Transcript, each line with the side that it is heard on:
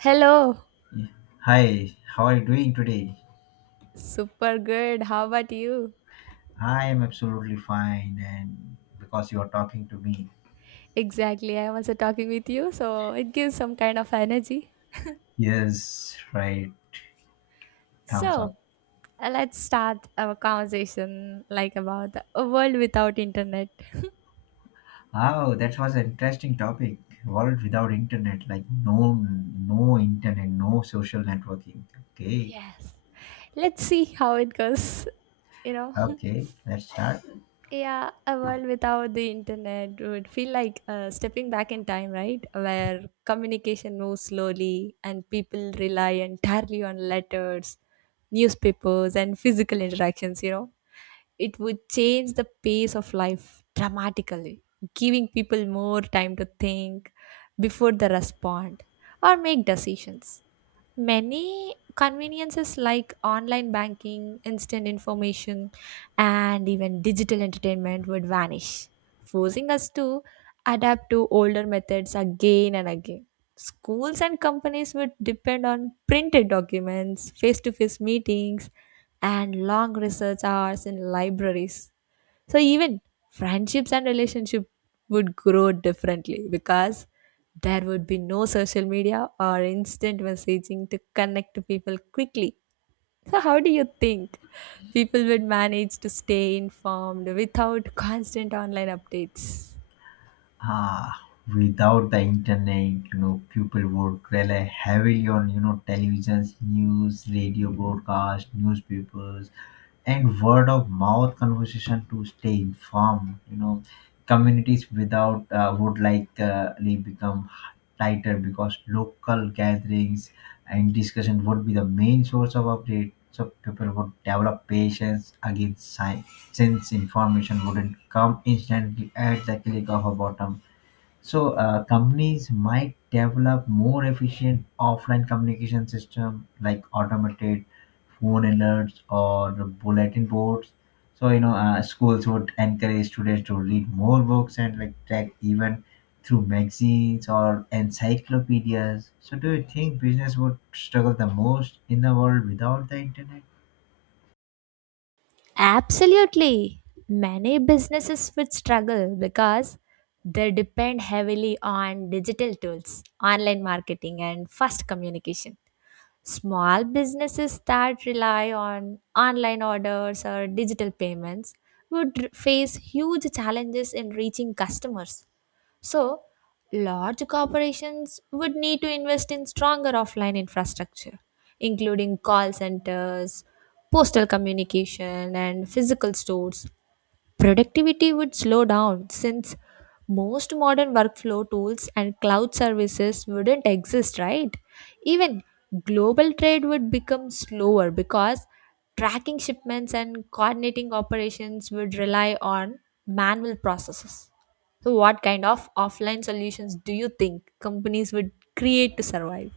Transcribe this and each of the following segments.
right: Hello.
left: Hi, how are you doing today?
right: Super good. How about you?
left: I am absolutely fine, and because you are talking to me.
right: Exactly, I was talking with you, so it gives some kind of energy.
left: Yes, right, thumbs
right: So,
left: up.
right: let's start our conversation like about a world without internet.
left: Oh, that was an interesting topic. World without internet, like no, no internet, no social networking. Okay,
right: Yes, let's see how it goes, you know.
left: okay, let's start.
right: Yeah, a world without the internet would feel like stepping back in time, right? Where communication moves slowly and people rely entirely on letters, newspapers, and physical interactions, you know? It would change the pace of life dramatically, giving people more time to think before they respond or make decisions. Many conveniences like online banking, instant information, and even digital entertainment would vanish, forcing us to adapt to older methods again and again. Schools and companies would depend on printed documents, face to face meetings, and long research hours in libraries, so even friendships and relationship would grow differently because there would be no social media or instant messaging to connect to people quickly. So how do you think people would manage to stay informed without constant online updates?
left: Ah, Without the internet, people would rely heavily on, televisions, news, radio broadcast, newspapers, and word of mouth conversation to stay informed. Communities without would likely become tighter because local gatherings and discussion would be the main source of update. So people would develop patience against science since information wouldn't come instantly at the click of a button. So companies might develop more efficient offline communication system like automated phone alerts or bulletin boards. So schools would encourage students to read more books and like track even through magazines or encyclopedias. So do you think business would struggle the most in the world without the internet?
right: Absolutely. Many businesses would struggle because they depend heavily on digital tools, online marketing, and fast communication. Small businesses that rely on online orders or digital payments would face huge challenges in reaching customers. So, large corporations would need to invest in stronger offline infrastructure, including call centers, postal communication, and physical stores. Productivity would slow down since most modern workflow tools and cloud services wouldn't exist, right? Even global trade would become slower because tracking shipments and coordinating operations would rely on manual processes. So, what kind of offline solutions do you think companies would create to survive?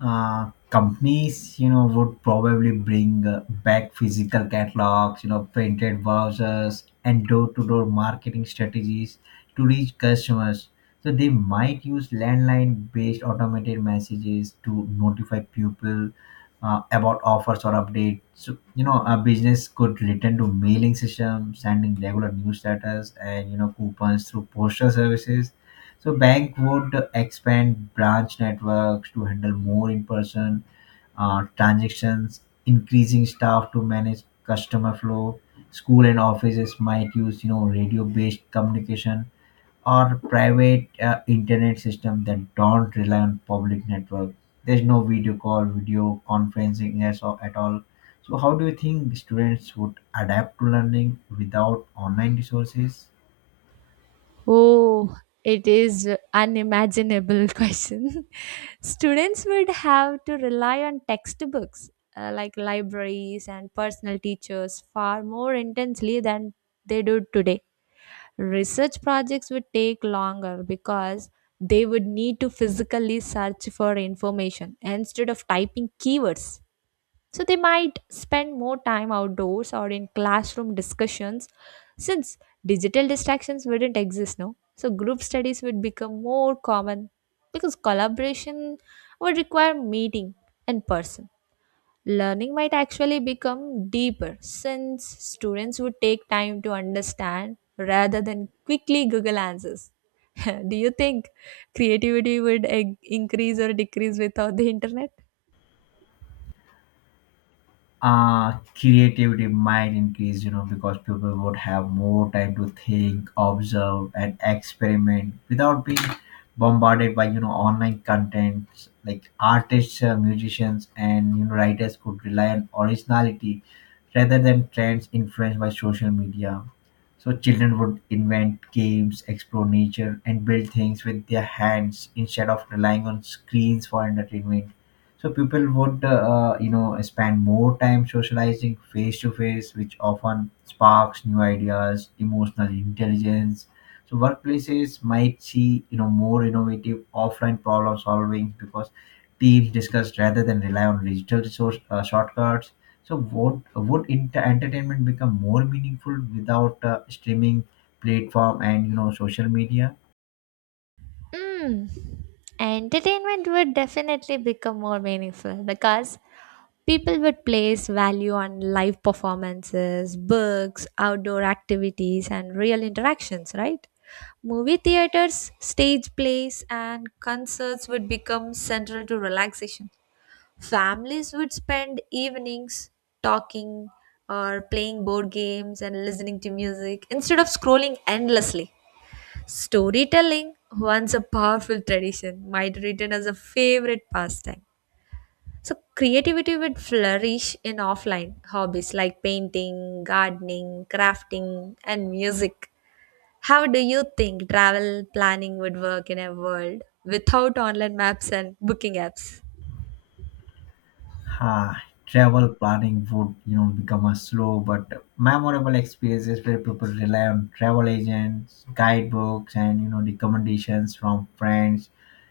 left: Companies would probably bring back physical catalogs, printed brochures, and door-to-door marketing strategies to reach customers. So they might use landline based automated messages to notify people about offers or updates. So a business could return to mailing system, sending regular newsletters and coupons through postal services. So bank would expand branch networks to handle more in-person transactions, increasing staff to manage customer flow. School and offices might use radio-based communication or private internet system that don't rely on public network. There's no video call, video conferencing as or at all. So how do you think the students would adapt to learning without online resources?
right: Oh, it is unimaginable question. Students would have to rely on textbooks, like libraries and personal teachers far more intensely than they do today. Research projects would take longer because they would need to physically search for information instead of typing keywords. So they might spend more time outdoors or in classroom discussions since digital distractions wouldn't exist now. So group studies would become more common because collaboration would require meeting in person. Learning might actually become deeper since students would take time to understand rather than quickly Google answers. Do you think creativity would increase or decrease without the internet?
left: Creativity might increase, because people would have more time to think, observe, and experiment without being bombarded by online content. Like artists, musicians, and writers could rely on originality rather than trends influenced by social media. So children would invent games, explore nature, and build things with their hands instead of relying on screens for entertainment. So people would, spend more time socializing face to face, which often sparks new ideas, emotional intelligence. So workplaces might see, more innovative offline problem solving because teams discuss rather than rely on digital resource shortcuts. So would entertainment become more meaningful without streaming platform and social media?
right: Mm. Entertainment would definitely become more meaningful because people would place value on live performances, books, outdoor activities, and real interactions, right? Movie theaters, stage plays, and concerts would become central to relaxation. Families would spend evenings talking or playing board games and listening to music instead of scrolling endlessly. Storytelling, once a powerful tradition, might return as a favorite pastime. So, creativity would flourish in offline hobbies like painting, gardening, crafting, and music. How do you think travel planning would work in a world without online maps and booking apps?
left: Ah, travel planning would become a slow but memorable experiences where people rely on travel agents, guidebooks, and recommendations from friends.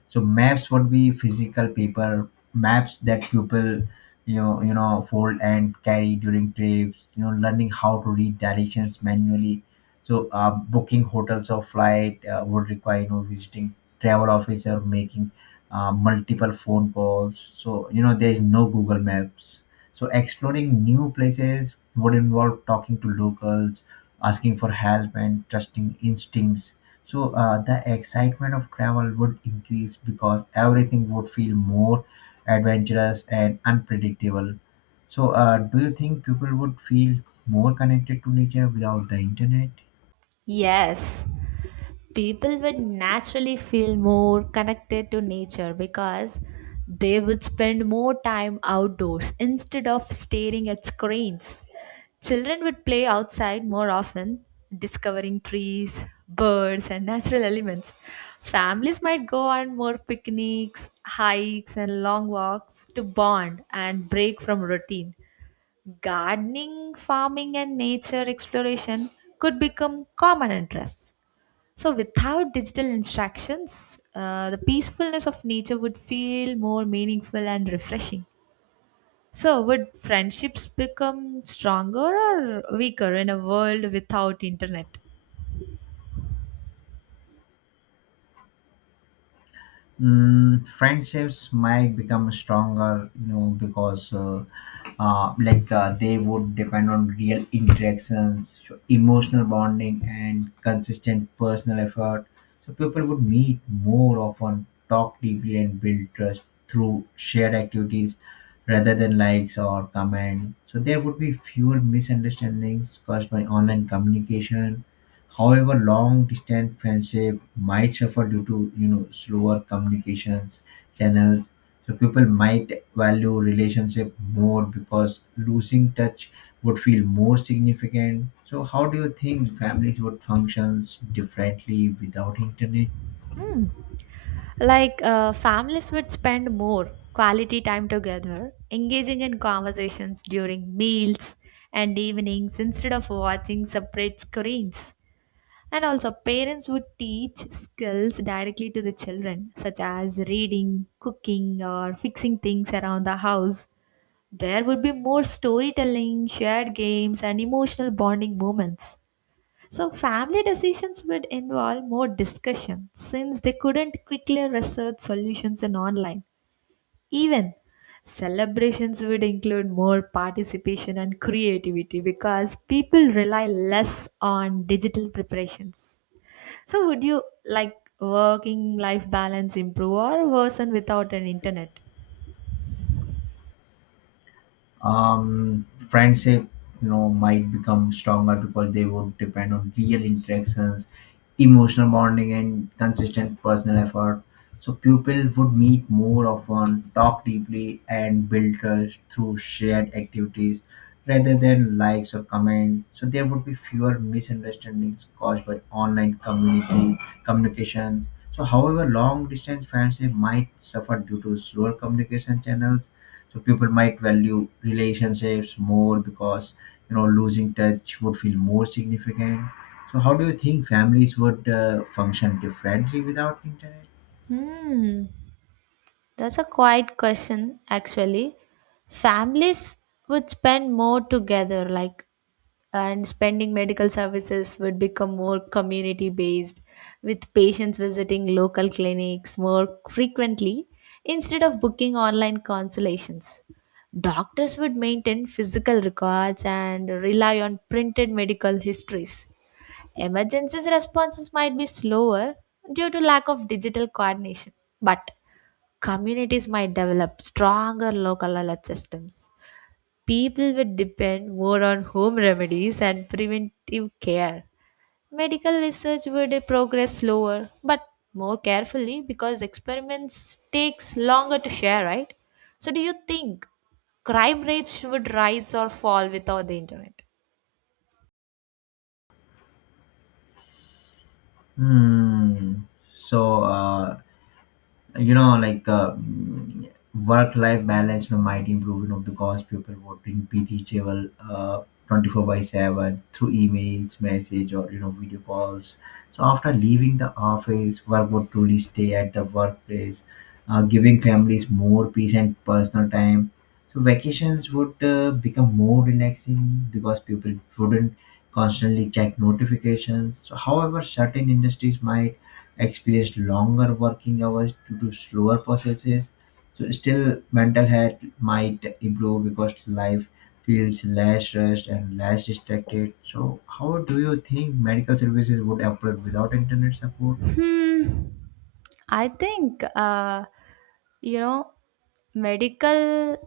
left: So maps would be physical paper maps that people fold and carry during trips, learning how to read directions manually. So booking hotels or flight would require visiting travel office or making multiple phone calls. So, there's no Google Maps. So, exploring new places would involve talking to locals, asking for help, and trusting instincts. So the excitement of travel would increase because everything would feel more adventurous and unpredictable. So do you think people would feel more connected to nature without the internet?
right: Yes, people would naturally feel more connected to nature because they would spend more time outdoors instead of staring at screens. Children would play outside more often, discovering trees, birds, and natural elements. Families might go on more picnics, hikes, and long walks to bond and break from routine. Gardening, farming, and nature exploration could become common interests. So, without digital instructions, the peacefulness of nature would feel more meaningful and refreshing. So, would friendships become stronger or weaker in a world without internet?
left: Mm, friendships might become stronger, because they would depend on real interactions, so emotional bonding, and consistent personal effort. So people would meet more often, talk deeply, and build trust through shared activities rather than likes or comment. So there would be fewer misunderstandings caused by online communication. However, long-distance friendship might suffer due to slower communications channels. So people might value relationship more because losing touch would feel more significant. So how do you think families would functions differently without internet?
right: Hmm. Like, families would spend more quality time together, engaging in conversations during meals and evenings instead of watching separate screens. And also, parents would teach skills directly to the children, such as reading, cooking, or fixing things around the house. There would be more storytelling, shared games, and emotional bonding moments. So, family decisions would involve more discussion since they couldn't quickly research solutions in online. Even celebrations would include more participation and creativity because people rely less on digital preparations. So, would you like working life balance improve or worsen without an internet?
left: Friendship, might become stronger because they would depend on real interactions, emotional bonding, and consistent personal effort. So pupils would meet more often, talk deeply, and build trust through shared activities rather than likes or comments. So there would be fewer misunderstandings caused by online community communication. So however, long distance friendship might suffer due to slower communication channels. So people might value relationships more because losing touch would feel more significant. So how do you think families would function differently without internet?
right: Hmm. That's a quiet question, actually. Families would spend more together, like, and spending medical services would become more community based with patients visiting local clinics more frequently instead of booking online consultations. Doctors would maintain physical records and rely on printed medical histories. Emergencies responses might be slower due to lack of digital coordination, but communities might develop stronger local alert systems. People would depend more on home remedies and preventive care. Medical research would progress slower but more carefully because experiments takes longer to share, right? So do you think crime rates would rise or fall without the internet?
left: hmm so you know like um, work life balance might improve, because people would be reachable 24 by 7 through emails message or video calls. So after leaving the office, work would truly stay at the workplace, giving families more peace and personal time. So vacations would become more relaxing because people wouldn't constantly check notifications. So however, certain industries might experienced longer working hours due to slower processes. So still, mental health might improve because life feels less rushed and less distracted. So how do you think medical services would improve without internet support?
right: Hmm. I think you know medical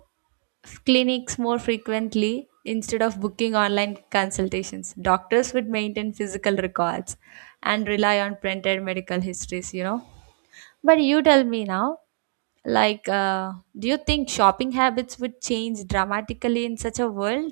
right: clinics more frequently instead of booking online consultations. Doctors would maintain physical records and rely on printed medical histories. But you tell me now. Like, do you think shopping habits would change dramatically in such a world?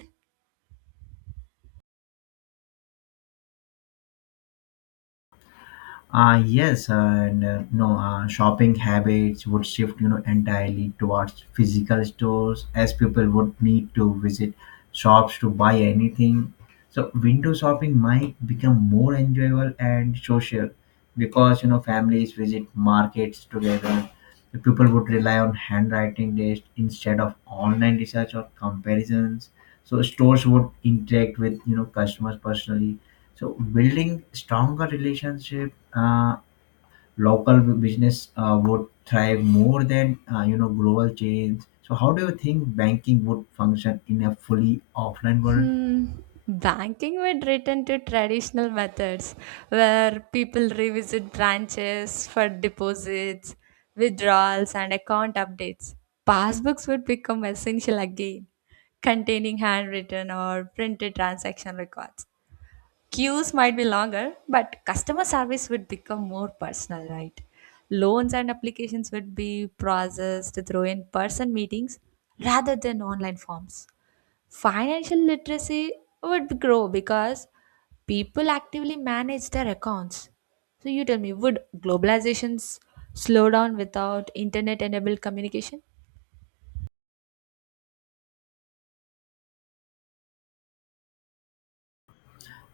left: Yes, and no, shopping habits would shift, entirely towards physical stores as people would need to visit shops to buy anything. So window shopping might become more enjoyable and social because, families visit markets together. The people would rely on handwriting lists instead of online research or comparisons. So stores would interact with, customers personally, so building stronger relationship. Local business would thrive more than global chains. So how do you think banking would function in a fully offline world?
right: Hmm. Banking would return to traditional methods where people revisit branches for deposits, withdrawals, and account updates. Passbooks would become essential again, containing handwritten or printed transaction records. Queues might be longer, but customer service would become more personal, right? Loans and applications would be processed through in person meetings rather than online forms. Financial literacy would grow because people actively manage their accounts. So you tell me, would globalizations slow down without internet-enabled communication?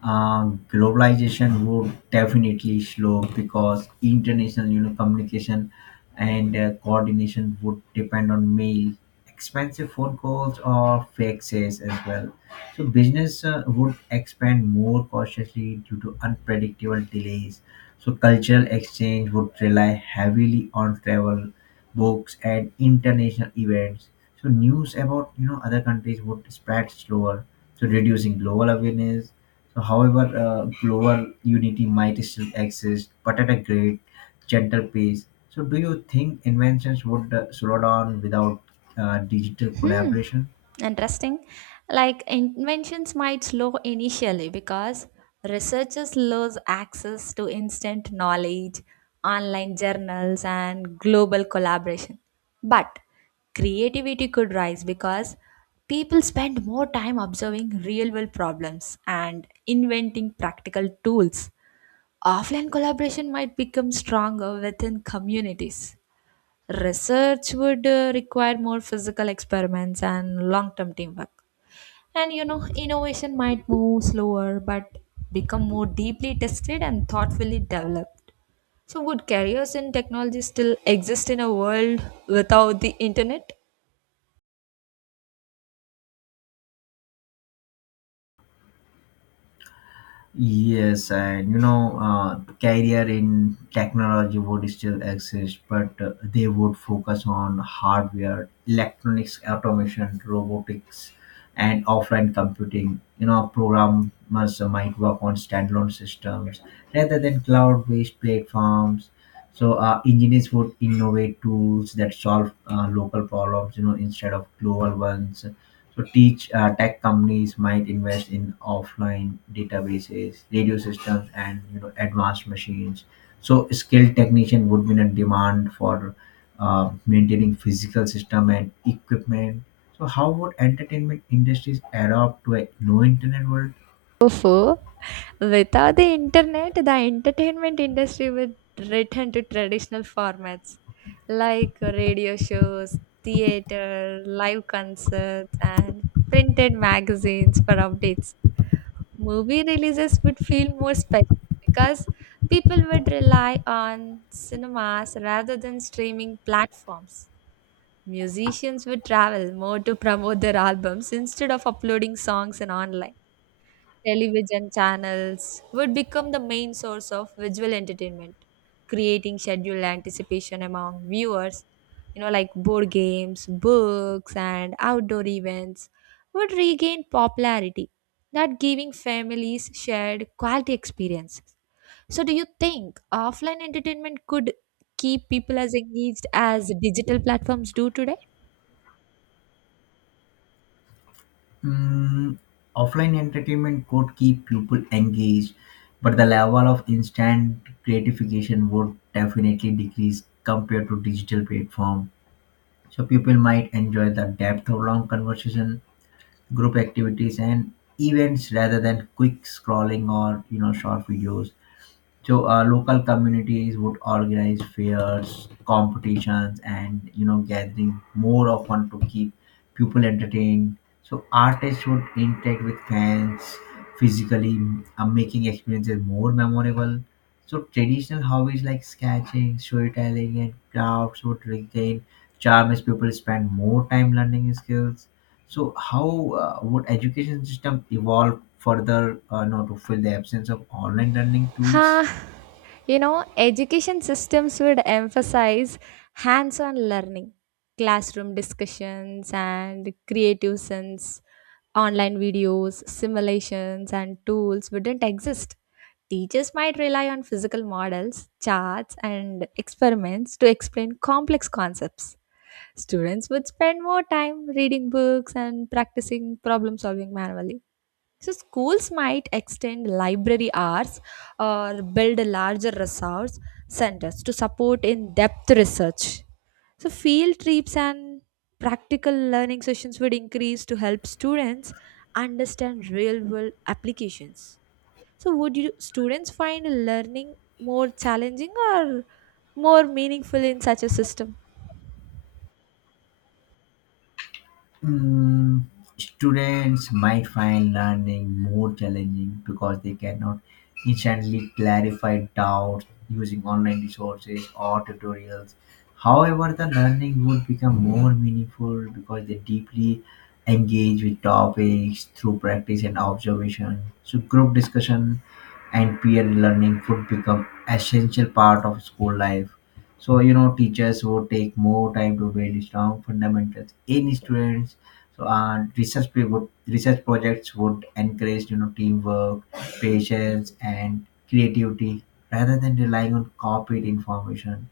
left: Globalization would definitely slow because international communication and coordination would depend on mail, expensive phone calls, or faxes as well. So business would expand more cautiously due to unpredictable delays. So cultural exchange would rely heavily on travel, books, and international events. So news about other countries would spread slower, so reducing global awareness. So however, global unity might still exist, but at a great, gentle pace. So, do you think inventions would slow down without digital
right: Hmm,
left: collaboration?
right: interesting. Like inventions might slow initially because researchers lose access to instant knowledge, online journals, and global collaboration. But creativity could rise because people spend more time observing real world problems and inventing practical tools. Offline collaboration might become stronger within communities. Research would require more physical experiments and long term teamwork. And innovation might move slower but become more deeply tested and thoughtfully developed. So, would careers in technology still exist in a world without the internet?
left: Yes, and career in technology would still exist, but they would focus on hardware, electronics, automation, robotics, and offline computing. You know, programmers might work on standalone systems rather than cloud-based platforms. So engineers would innovate tools that solve local problems, instead of global ones. So teach tech companies might invest in offline databases, radio systems, and advanced machines. So skilled technician would be in a demand for maintaining physical system and equipment. So how would entertainment industries adapt to a no internet world?
right: Fofo, without the internet, the entertainment industry would return to traditional formats like radio shows, theater, live concerts, and printed magazines for updates. Movie releases would feel more special because people would rely on cinemas rather than streaming platforms. Musicians would travel more to promote their albums instead of uploading songs, and online television channels would become the main source of visual entertainment, creating scheduled anticipation among viewers. Like board games, books, and outdoor events would regain popularity, that giving families shared quality experiences. So, do you think offline entertainment could keep people as engaged as digital platforms do today?
left: Mm, offline entertainment could keep people engaged, but the level of instant gratification would definitely decrease compared to digital platform. So people might enjoy the depth of long conversation, group activities, and events rather than quick scrolling or short videos. So local communities would organize fairs, competitions, and gathering more often to keep people entertained. So artists would interact with fans physically, making experiences more memorable. So traditional hobbies like sketching, storytelling, and crafts would regain charm as people spend more time learning skills. So how would education system evolve further, to fill the absence of online learning tools?
right: Huh. Education systems would emphasize hands-on learning, classroom discussions and creative sense. Online videos, simulations and tools wouldn't exist. Teachers might rely on physical models, charts and experiments to explain complex concepts. Students would spend more time reading books and practicing problem solving manually. So schools might extend library hours or build larger resource centers to support in-depth research. So field trips and practical learning sessions would increase to help students understand real-world applications. So would you students find learning more challenging or more meaningful in such a system?
left: Mm, students might find learning more challenging because they cannot instantly clarify doubts using online resources or tutorials. However, the learning would become more meaningful because they deeply engage with topics through practice and observation. So, group discussion and peer learning could become essential part of school life. So teachers would take more time to build strong fundamentals in students. So research projects would encourage teamwork, patience, and creativity rather than relying on copied information.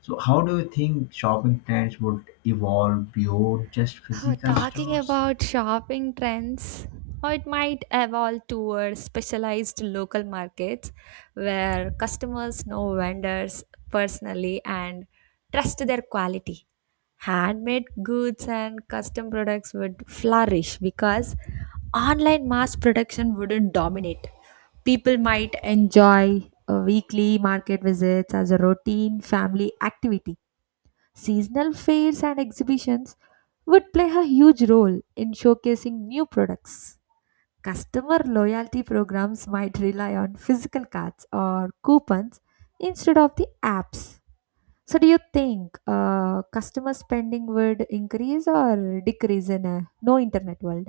left: So how do you think shopping trends would evolve beyond just physical
right: Talking
left: stores?
right: about shopping trends, or it might evolve towards specialized local markets where customers know vendors personally and trust their quality. Handmade goods and custom products would flourish because online mass production wouldn't dominate. People might enjoy weekly market visits as a routine family activity. Seasonal fairs and exhibitions would play a huge role in showcasing new products. Customer loyalty programs might rely on physical cards or coupons instead of the apps. So, do you think customer spending would increase or decrease in a no internet world?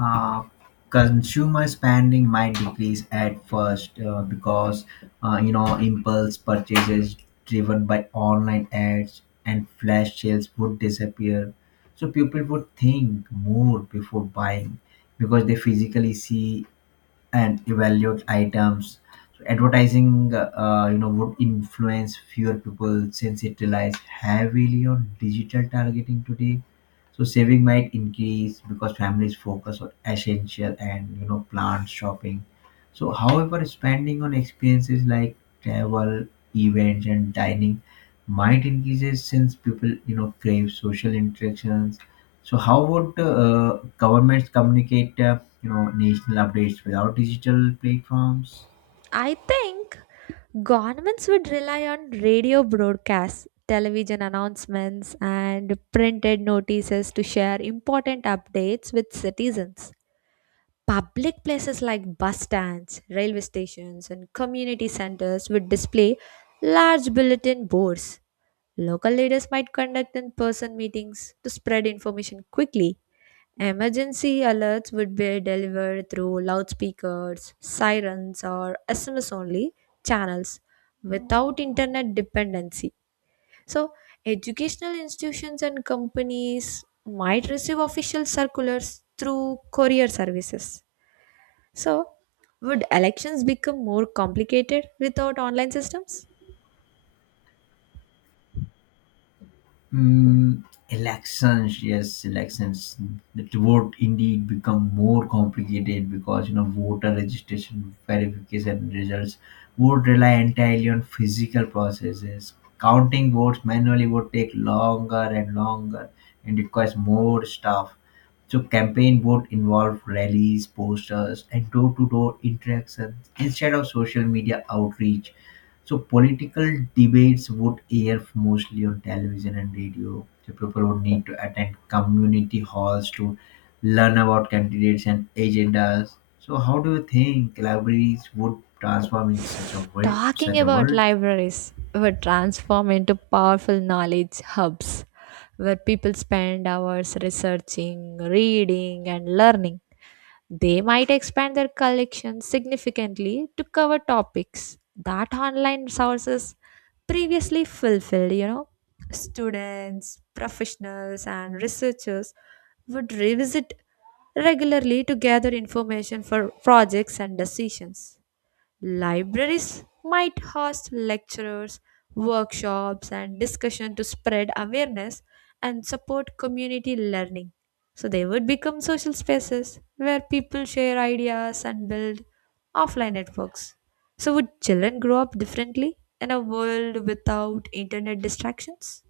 left: uh, Consumer spending might decrease at first because impulse purchases driven by online ads and flash sales would disappear. So people would think more before buying because they physically see and evaluate items. So advertising, would influence fewer people since it relies heavily on digital targeting today. So saving might increase because families focus on essential and planned shopping. So, however, spending on experiences like travel, events, and dining might increase since people crave social interactions. So how would governments communicate, national updates without digital platforms?
right: I think governments would rely on radio broadcasts, television announcements, and printed notices to share important updates with citizens. Public places like bus stands, railway stations, and community centers would display large bulletin boards. Local leaders might conduct in person meetings to spread information quickly. Emergency alerts would be delivered through loudspeakers, sirens, or SMS only channels without internet dependency. So, educational institutions and companies might receive official circulars through courier services. So, would elections become more complicated without online systems?
left: Mm, elections, yes, elections. The vote indeed become more complicated because voter registration, verification results would rely entirely on physical processes. Counting votes manually would take longer and longer and requires more staff. So campaign would involve rallies, posters, and door-to-door interactions instead of social media outreach. So political debates would air mostly on television and radio. So people would need to attend community halls to learn about candidates and agendas. So how do you think libraries would transform in such a way, such
right: Talking
left: a
right: about
left: world?
right: libraries would transform into powerful knowledge hubs where people spend hours researching, reading, and learning. They might expand their collection significantly to cover topics that online sources previously fulfilled. Students, professionals, and researchers would revisit regularly to gather information for projects and decisions. Libraries might host lectures, workshops, and discussion to spread awareness and support community learning. So they would become social spaces where people share ideas and build offline networks. So would children grow up differently in a world without internet distractions?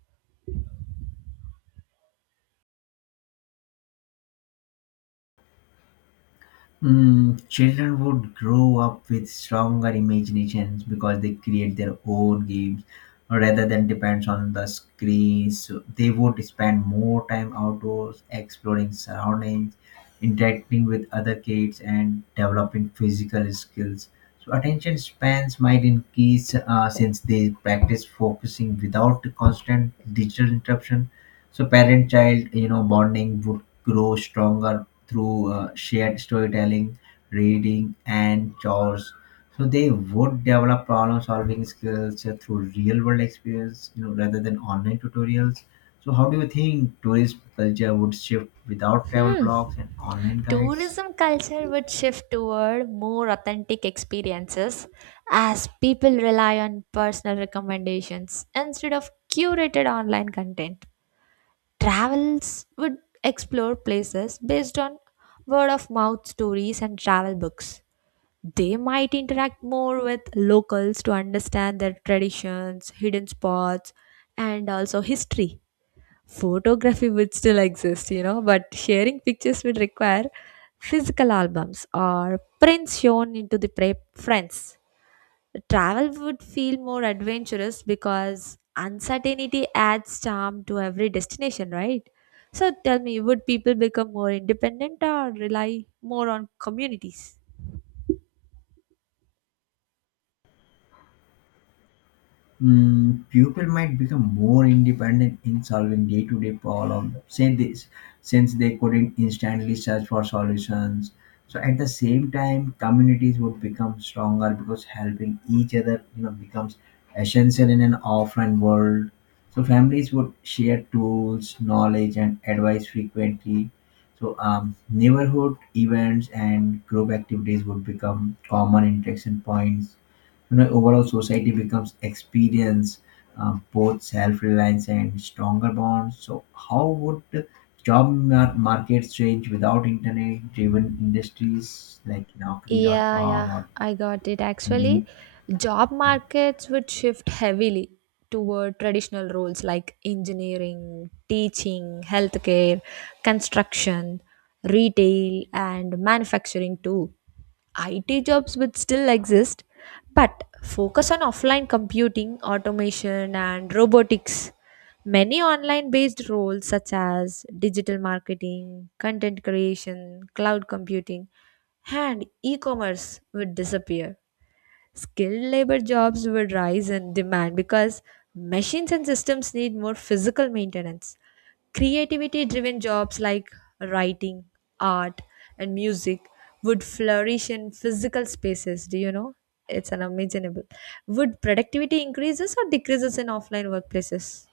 left: Mm, children would grow up with stronger imaginations because they create their own games rather than depends on the screens. So they would spend more time outdoors, exploring surroundings, interacting with other kids, and developing physical skills. So attention spans might increase since they practice focusing without constant digital interruption. So parent-child, bonding would grow stronger through shared storytelling, reading, and chores. So they would develop problem solving skills through real world experience, rather than online tutorials. So how do you think tourist culture would shift without travel
right: Hmm.
left: blogs and online guides?
right: Tourism culture would shift toward more authentic experiences as people rely on personal recommendations instead of curated online content. Travels would explore places based on word of mouth stories and travel books. They might interact more with locals to understand their traditions, hidden spots, and also history. Photography would still exist, but sharing pictures would require physical albums or prints shown into the friends. Travel would feel more adventurous because uncertainty adds charm to every destination, right? So tell me, would people become more independent or rely more on communities?
left: Mm, people might become more independent in solving day-to-day problems since they couldn't instantly search for solutions. So at the same time, communities would become stronger because helping each other, becomes essential in an offline world. So families would share tools, knowledge, and advice frequently. So neighborhood events and group activities would become common interaction points. Overall, society becomes experience both self-reliance and stronger bonds. So how would the markets change without internet driven industries like
right: Yeah,
left: naukri.com
right: yeah,
left: or
right: I got it. Actually,
left: indeed?
right: job markets would shift heavily toward traditional roles like engineering, teaching, healthcare, construction, retail, and manufacturing too. IT jobs would still exist, but focus on offline computing, automation, and robotics. Many online based roles such as digital marketing, content creation, cloud computing, and e commerce would disappear. Skilled labor jobs would rise in demand because machines and systems need more physical maintenance. Creativity driven jobs like writing, art, and music would flourish in physical spaces. Do you know? It's unimaginable. Would productivity increases or decreases in offline workplaces?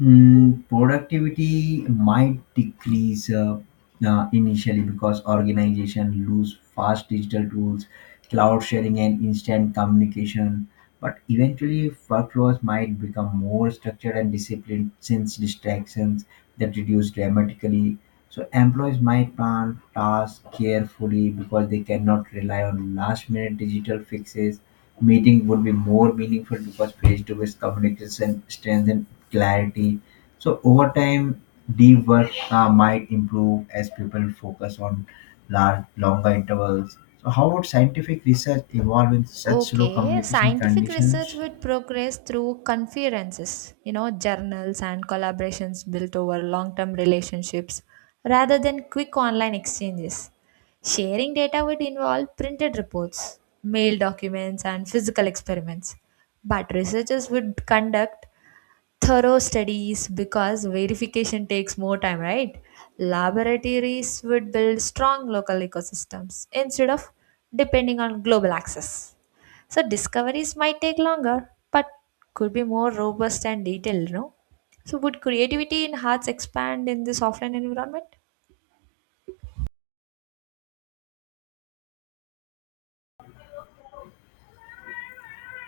left: Mm, productivity might decrease initially because organization lose fast digital tools, cloud sharing, and instant communication. But eventually, workflows might become more structured and disciplined since distractions that reduce dramatically. So employees might plan tasks carefully because they cannot rely on last-minute digital fixes. Meeting would be more meaningful because face-to-face communication strengthens clarity. So over time, deep work might improve as people focus on large, longer intervals. So how would scientific research evolve in such slow
right: Okay,
left: communication
right: scientific research
left: conditions?
right: would progress through conferences, journals and collaborations built over long term relationships rather than quick online exchanges. Sharing data would involve printed reports, mail documents, and physical experiments. But researchers would conduct thorough studies because verification takes more time, right? Laboratories would build strong local ecosystems instead of depending on global access. So discoveries might take longer, but could be more robust and detailed, no? So would creativity in hearts expand in this offline environment?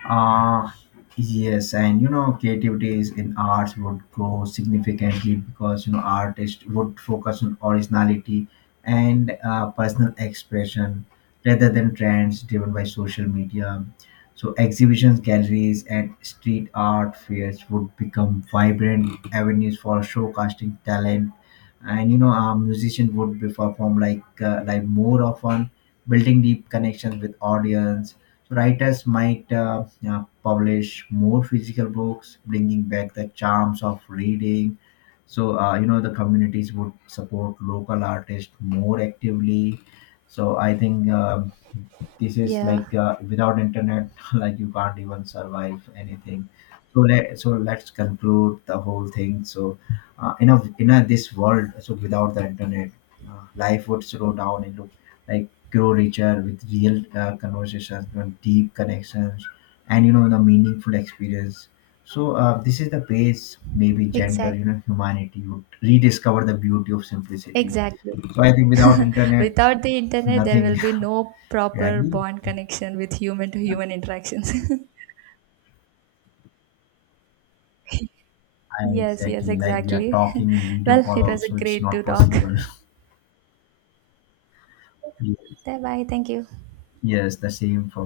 left: Uh, yes, and creativities in arts would grow significantly because artists would focus on originality and personal expression rather than trends driven by social media. So exhibitions, galleries, and street art fairs would become vibrant avenues for showcasing talent, and a musician would be perform like more often, building deep connections with audience. Writers might publish more physical books, bringing back the charms of reading. So the communities would support local artists more actively. So I think this is
right: Yeah,
left: like without internet like you can't even survive anything. So let's conclude the whole thing. So in a this world, so without the internet, life would slow down and look like grow richer with real conversations and deep connections and the meaningful experience. So this is the base, maybe gender,
right: exactly.
left: humanity would rediscover the beauty of simplicity.
right: Exactly.
left: So I think without internet
right: Without the internet, there
left: nothing.
right: will be no
left: You
right: proper
left: agree?
right: bond connection with human to human interactions. Yes, yes,
left: Exactly, like we are
right: exactly.
left: talking in video
right: Well,
left: call
right: it was a
left: also, it's
right: great
left: not
right: to talk.
left: possible.
right: Bye bye. Thank you.
left: Yes, the same for